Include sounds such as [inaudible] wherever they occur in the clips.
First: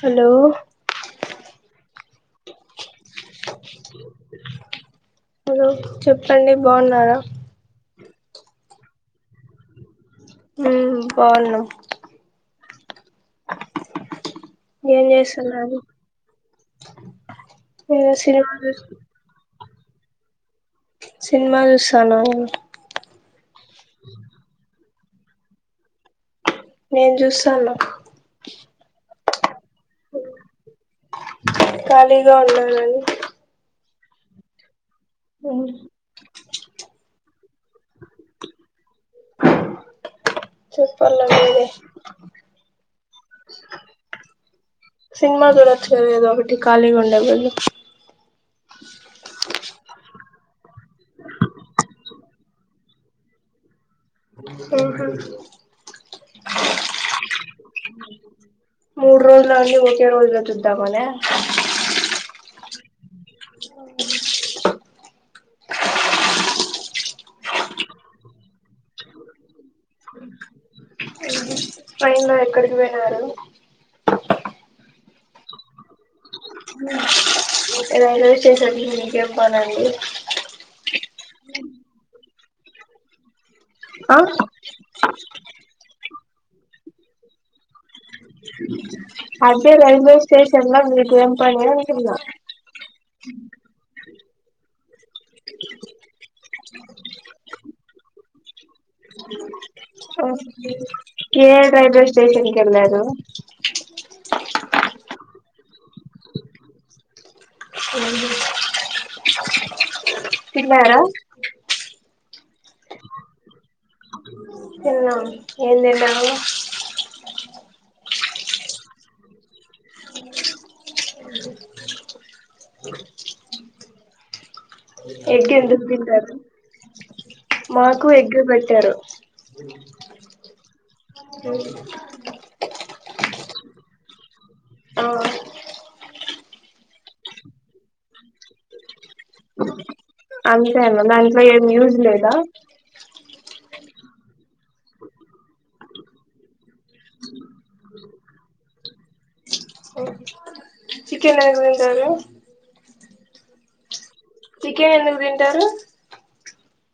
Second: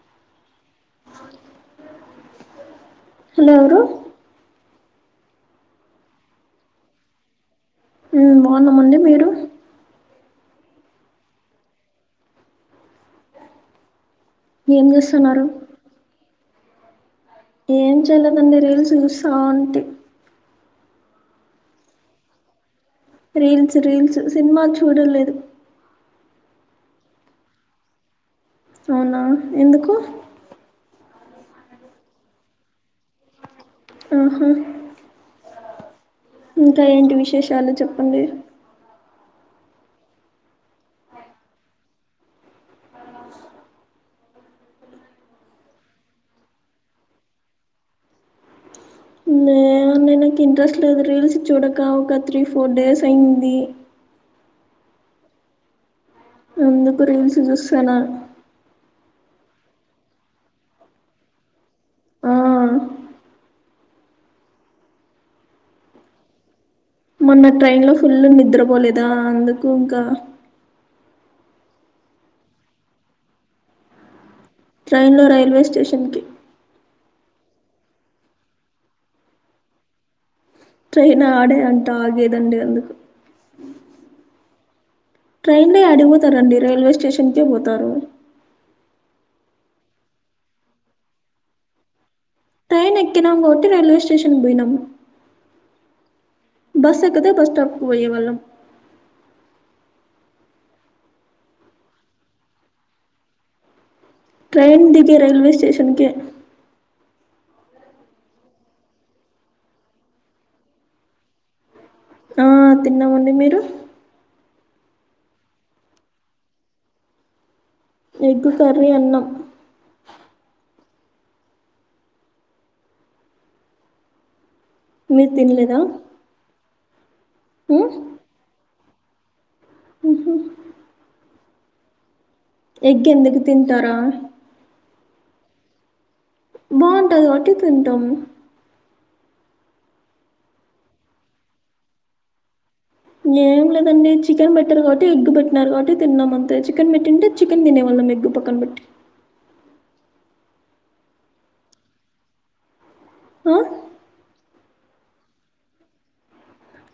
Hello! Hello! ఎవరు? Hello! చెప్పండి బాగున్నారా? ఉమ్ బాగున్నమండి మీరు ఉమ్ బాగున్నం ఏం చేస్తున్నరు ఏం చేయలేదండి రీల్స్ చూస్తాఉంటి సినిమా చూస్తాన్నవా రీల్స్ రీల్స్ సినిమా చూడలేదు నేను చూస్తాన్న అవునా ఎందుకు ఖాళీగా ఉండాలని. ఆహా ఓ ఇంకా ఏంటి విశేషాలు చెప్పండి చెప్పాలండి మీరే సినిమా చూడొచ్చు కదా ఏదో ఒకటి ఖాళీగా ఉండే బదులు నేనేమన్న ఇంట్రెస్ట్ లేదు రీల్స్ చూడక ఒక త్రీ ఫోర్ డేస్ అయింది ఉహు అందుకు రీల్స్ చూస్తానా అన్నీ ఒకే రోజులో చూద్దామనా ఆ మొన్న ట్రైన్ లో ఫుల్ నిద్రపోలేదా అందుకు ఇంకా ట్రైన్ లో ఎక్కడికి పోయినారు ట్రైన్ లో రైల్వే స్టేషన్ కి రైల్వే స్టేషన్కి మీకేం పనండి ట్రైన్ ఆడే అంటా ఆగేదండి అందుకు ఆ రండి రైల్వే స్టేషన్కే పోతారు అదే రైల్వే స్టేషన్లా మీకేం పని అంటున్నా ట్రైన్ ఎక్కినం కాబట్టి రైల్వే స్టేషన్కి పోయినాం బస్సు ఎక్కితే బస్ స్టాప్కు పోయేవాళ్ళం ఏ రైల్వే స్టేషన్కి వెళ్లారు షన్కే తిన్నారా ఆ తిన్నమండి మీరు తిన్నాం ఏం తిన్నరు ఎగ్ కర్రీ అన్నం మీరు ఎగ్గు తినలేదా ఎందుకు తింటరు మాకు ఎగ్గు పెట్టారు ఊహు అ ఎగ్ ఎందుకు తింటరా ఆ బాగుంటది కాబట్టి తింటము అంతేన దాంట్లో ఏం యూజ్ లేదా దాన్ని చికెన్ పెట్టరు కాబట్టి ఎగ్ పెట్టారు కాబట్టి తిన్నాం అంతే చికెన్ పెట్టుంటే చికెన్ తినేవాళ్ళం ఎగ్ పక్కన పెట్టి చికెన్ ఎందుకు తింటరు ఆ చికెన్ ఎందుకు తింటరు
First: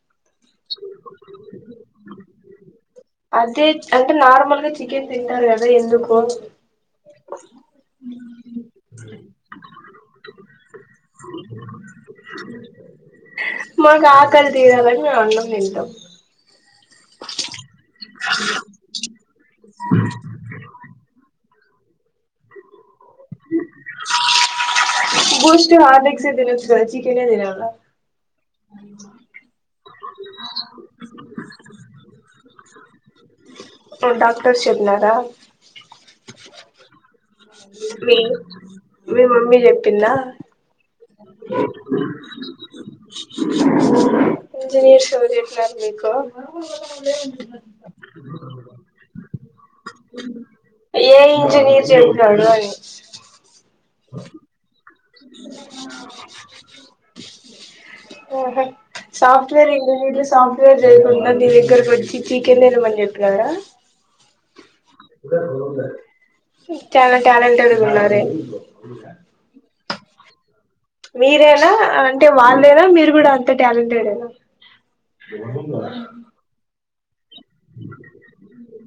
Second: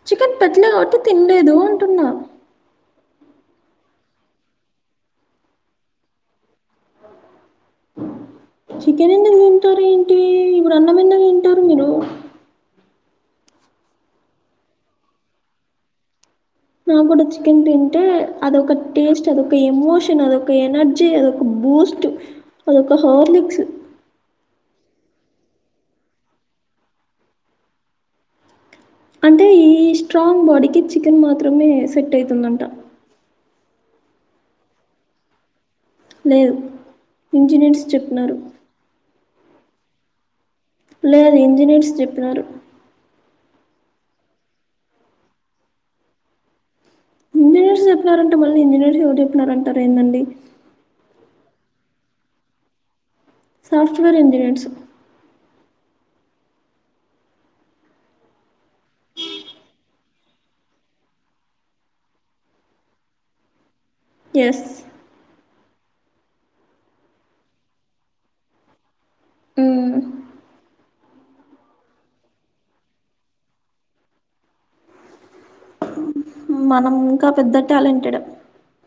చికెన్ పెట్టలే కాబట్టి తినలేదు అంటున్నా అదే అంటే నార్మల్గా చికెన్ తింటారు కదా ఎందుకు చికెన్ ఎందుకు తింటారు ఏంటి ఇప్పుడు అన్నం ఎందుకు తింటారు మీరు మాకు ఆకలి తీరాలని మేము అన్నం తింటాం నాక్కూడా చికెన్ తింటే అదొక టేస్ట్ అదొక ఎమోషన్ అదొక ఎనర్జీ అదొ బూస్ట్ అదొక హార్లిక్స్ బూస్ట్, హార్లిక్సే తినొచ్చు కద చికెనే తినాల అంటే ఈ స్ట్రాంగ్ బాడీకి చికెన్ మాత్రమే సెట్ అయితుందంట డాక్టర్స్ చెప్పినా రా లేదు ఇంజనీర్స్ మీ చెప్పినారు మీ మమ్మీ చెప్పిందా లేదు ఇంజనీర్స్ చెప్పినారు ఇంజినీర్స్ ఎవరు చెప్పినారు మీకు ఇంజినీర్స్ చెప్పినారంటే మళ్లీ ఇంజనీర్స్ ఎవరు చెప్పినారం ఏ ఇంజనిర్ చెప్పినాడు అని సాఫ్ట్వేర్ ఇంజనీర్స్ ఊహు సాఫ్ట్వేర్ ఇంజనీర్లు సాఫ్ట్వేర్ చేయకుండా నీ దగ్గరకి వచ్చి చికెన్ తినమని చెప్పినారా ఎస్ చాలా ట్యాలెంట్డ్ ఉన్నారే హ్మ్ మీరేనా అంటే వాళ్ళేనా మీరు కూడా అంత టాలెంటెడేనా ఎంద మనం ఇంకా పెద్ద టాలెంటెడ్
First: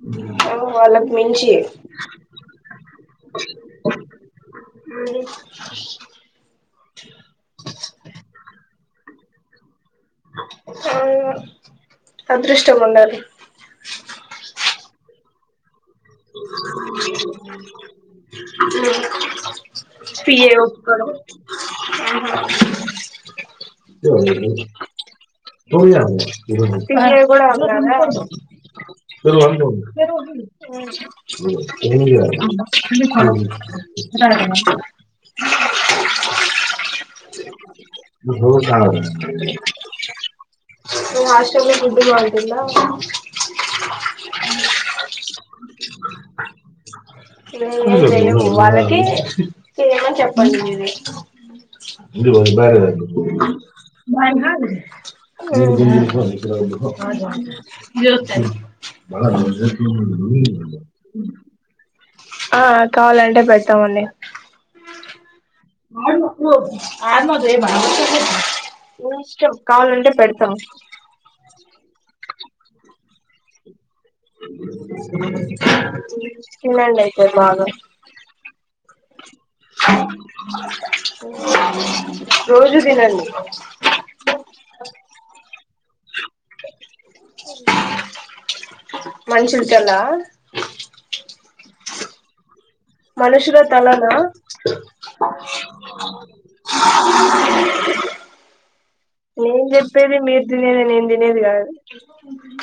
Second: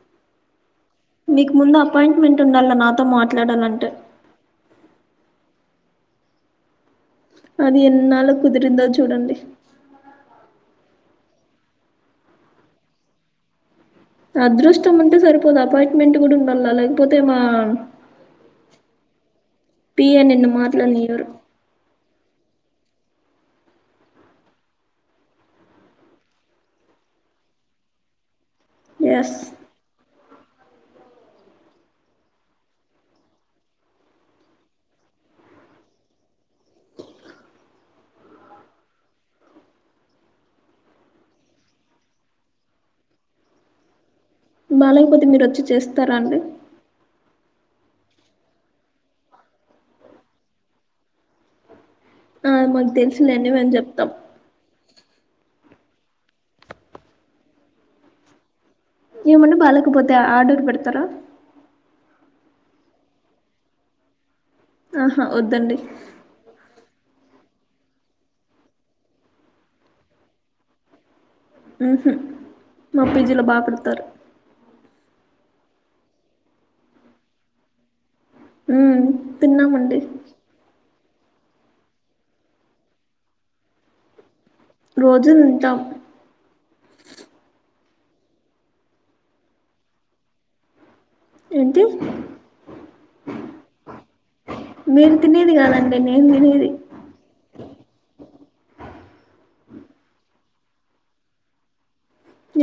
[inaudible] వాళ్ళకు మించి మీకు [inaudible] ముందు అపాయింట్మెంట్ ఉండాల నాతో మాట్లాడాలంటే అది ఎన్నాళ్ళకు కుదిరిందో చూడండి ఆ అదృష్టం ఉండాలి ఇంత ముందు సరిపోదా బట్ పిఏ పే నిన్ను ఒ మాట్లాడనియ్యరు ఆహా పిల్లలు కూడా ఉన్నారా ఎస్ [unintelligible] [unintelligible] బ క మీ హాస్టల్లో ఫుడ్ బావుంటుందా బాలేకపోతే మీరు వచ్చి చేస్తారా అండి నేనేం చేయను వాళ్ళకి చేయమని చెప్పండి మీరే ఆ మాకు తెలుసులేండి మేము చెప్తాం [unintelligible] [unintelligible] ఏమన్నా బాలేకపోతే ఆర్డర్ పెడతారా ఆ కావాలంటే పెడతామండి ఆహా వద్దండి ఆడు అబ్బో మీ ఇష్టం కావాలంటే పెడతాం ఉహు మా పీజీ లో బా పెడతారు తినండైతే బాగా ఉమ్ తిన్నామండి [inaudible] రోజు దినండి రోజులుంటాం మనుషూలు కల్ల ఏంటి మనుషూల తలనా ఇది దినేది నేను తినేది కాదు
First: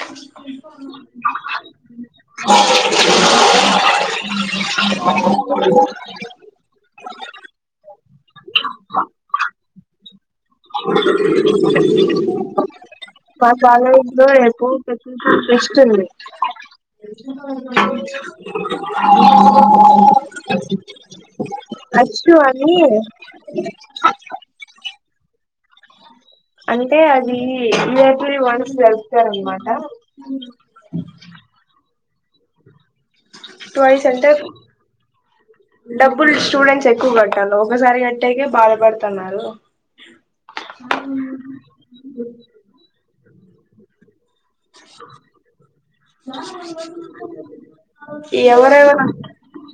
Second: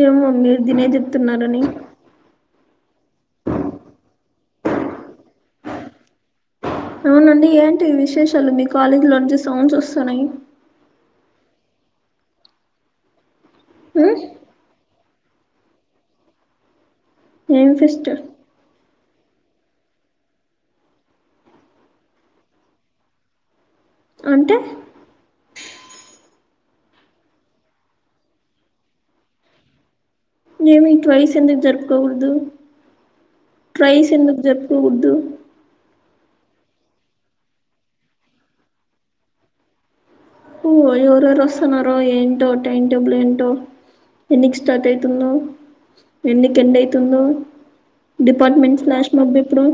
ఏమో మీరు దినే చెప్తున్నారని [inaudible] అవునండి ఏంటి విశేషాలు మీ కాలేజీలో నుంచి సౌండ్స్ వస్తున్నాయి మా ఉమ్, కాలేజీలో ఎక్కువ ఫె ట్విస్టుంది ఏం ఆ ఫెస్ట్ అచ్చు అని అంటే అంటే అది ఇయర్లీ వన్స్ జరుపుతారాన్మాట మేమి ఈ ట్వైస్ ఎందుకు జరుపుకోకూడదు ట్వైస్ ఎందుకు జరుపుకోకూడదు డబ్బులు స్టూడెంట్స్ ఎక్కువ కట్టాల ఒకసారి కట్టేకే బాధపడుతున్నారు ఓ ఎవరెవరు వస్తన్నారో ఏంటో టైమ్ టేబుల్ ఏంటో ఎన్నికి స్టార్ట్ అయితుందో ఎన్నికి ఎండ్ అయితుందో డిపార్ట్మెంట్ ఎవరెవరు ఫ్లాష్ మబ్ మేప్పుడు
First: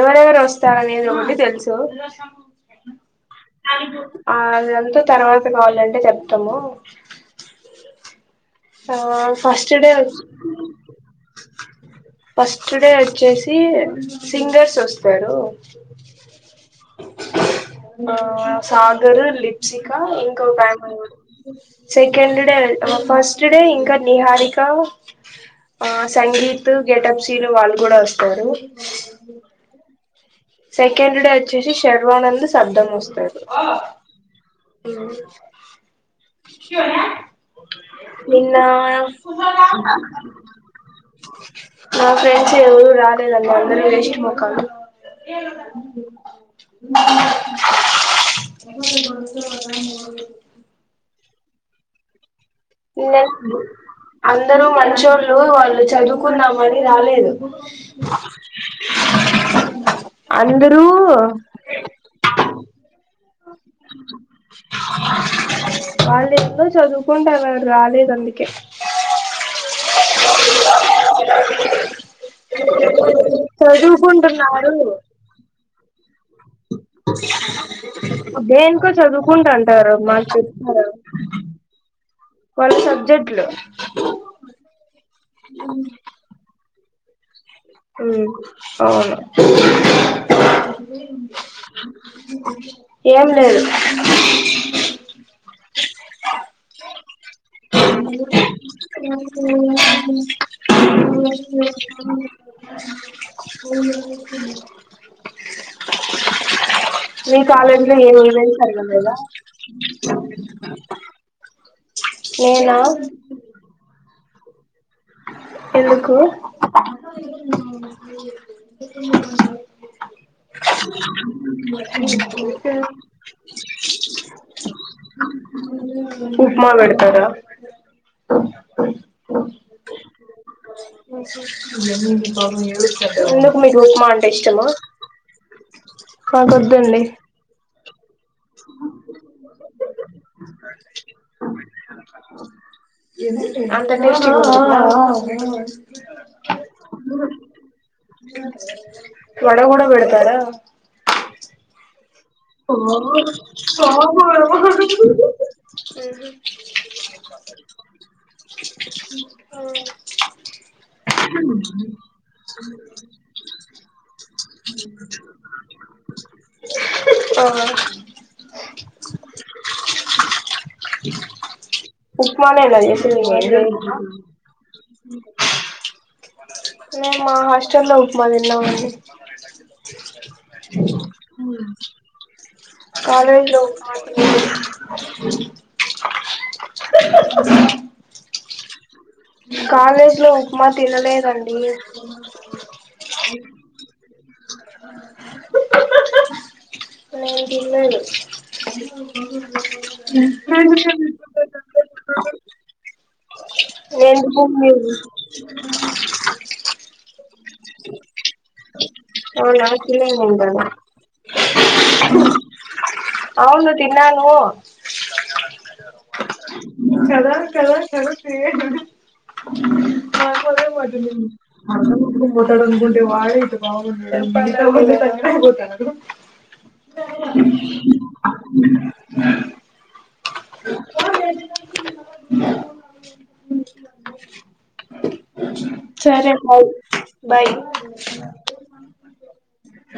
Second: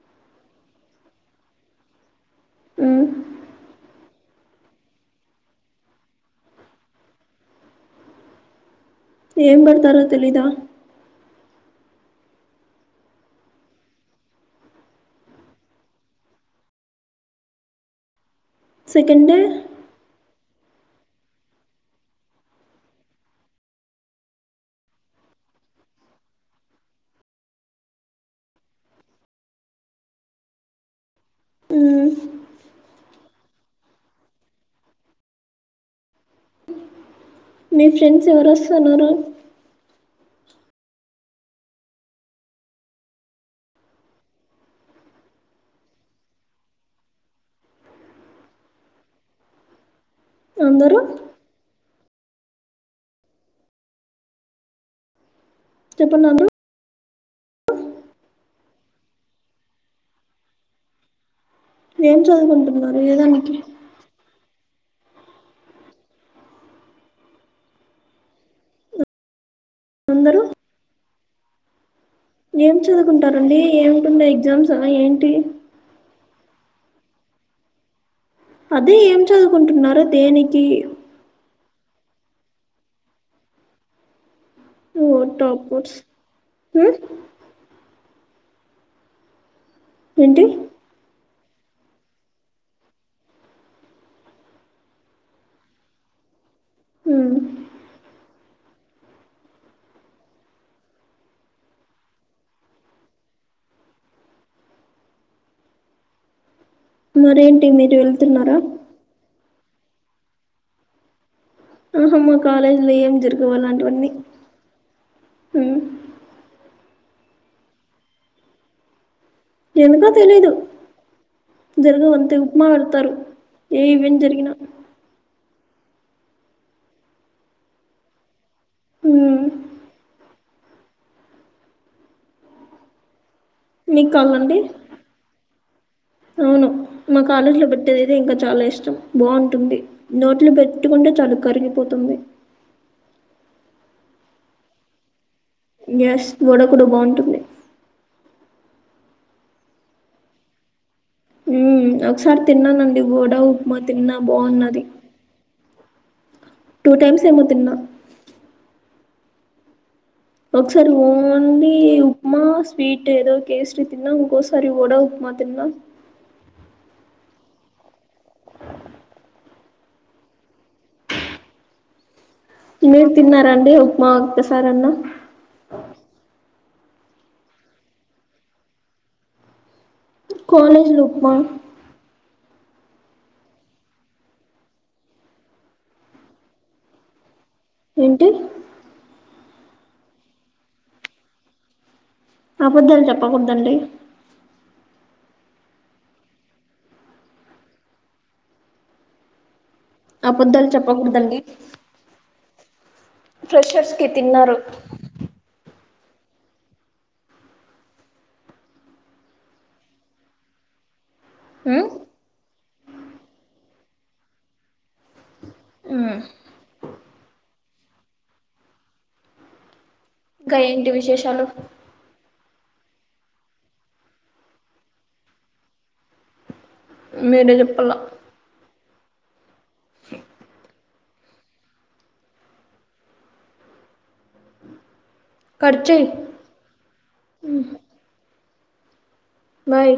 ఎవరెవరు వస్తాన నిధుండి తెలుసు ఉ ఆ అదంతా తర్వాత కావాలంటే చెప్తాము ఆ ఏం ఫస్ట్ డే పెడతారో వచ్ తెలీదా ఫస్ట్ డే వచ్చేసి సింగర్స్ వస్తారు నా సాగర్ సెకండ్ డే లిప్సికా ఇంకో బ్యాడ్మెన్ కూడ second day first first day ఇంక నిహారిక ఆ సంగీత్ గెటప్ సీను వాళ్ళు కూడా వస్తారు సెకండ్ డే వచ్చేసి ఉమ్, షర్వానంద్ శబ్దం వస్తారు ఉ మీ ఫ్రెండ్స్ ఎవరు నిన్న వస్తున్నారు నా ఫ్రెండ్స్ ఎవరు రాలేదన్న అందరు వేస్ట్ మొఖాలు ఆ అద అందరు అందరూ మంచోల్లు వాళ్ళు వాళ్ళు చెప్పండి అందరూ చదువుకుందామని రాలేదు అందరు ఏం చదువుకుంటున్నారు ఏదానికి అ వాళ్ళు ఏందో చదువుకుంటానారు రాలేదు అందుకే అందరు ఏం చదువుకుంటారండి ఏముంటుంద ఎగ్జామ్స చదువుకుంటున్నారు ఏంటి య దేనికో అదే ఏం చదువుకుంటంటారు చదువుకుంటున్నారు మాకు దేనికి చెప్తరా వాళ్ళ సబ్జెక్ట్లు ఓ టాపర్స్ హు ఉ అవును ఏంటి ఏం లేదు ఉ మ అ మీ మరేంటి మీరు కాలజలో ఏను వెళ్తున్నారా ఈవెంట్స్ జాగడం లేదా ఆహమ్ మా కాలేజీలో ఏం జరుగవాలలాంటివన్నీ ఎందుకు ఎందుకో తెలీదు జరగ అంతే ఉప్మా పెడతారు ఏ ఇవం జరిగినా ఉప్మా వెడతారా ఉమ్ ఎందుకు మీకు ఉప్మా అంటే ఇష్టమా అవును మాకొద్దండి మా కాలేజీ లో పెట్టేదితే ఇంకా చాలా ఇష్టం బాగుంటుంది నోట్లు పెట్ ఇకంట చలుకురంగపోతుమే [unintelligible] ఎస్ గోడకుడు బాగుంటుంది వడ కూడా బడతారా ఉ హో బాగున్నది [unintelligible] టూ టైమ్స్ ఏమో తిన్నా ఆ ఒకసారి ఓన్లీ ఉప్మా స్వీట్ ఏదో కేస్రి తిన్నా ఒకసారి ఓడ ఉప్మా తిన్నా అవునా ఆ ఉప్మా నే కదా మీరు ఏసిది తిన్నారండి ఉప్మా ఒక్కసారన్నా నే మా హాస్టెల్ లో ఉప్పమా దిన్నా కాలేజులో ఉప్పమా కాలజ లో ఉప్పమా ఏంటి కాలేజ్ లో ఉప్మా తినలేదండి అపద్దాలు చెప్పకూద్దండి ఆ నేను తినలేదు ఆ అబద్ధాలు చెప్పకూడదండి ఫ్రెషర్స్ కి తిన్నారు ఎండిపోయేండేడు అవునా తినేమంటారు మ్మ్ అవును తిన్నాను మ్మ్ కదా కద ఇంకా ఏంటి విశేషాలు [unintelligible] మొట్డంద గుంటే వాడ బ [unintelligible] మీరే చెప్పలా ఆ ఆ కట్ చేయి సరే భాయి బాయ్ బాయ్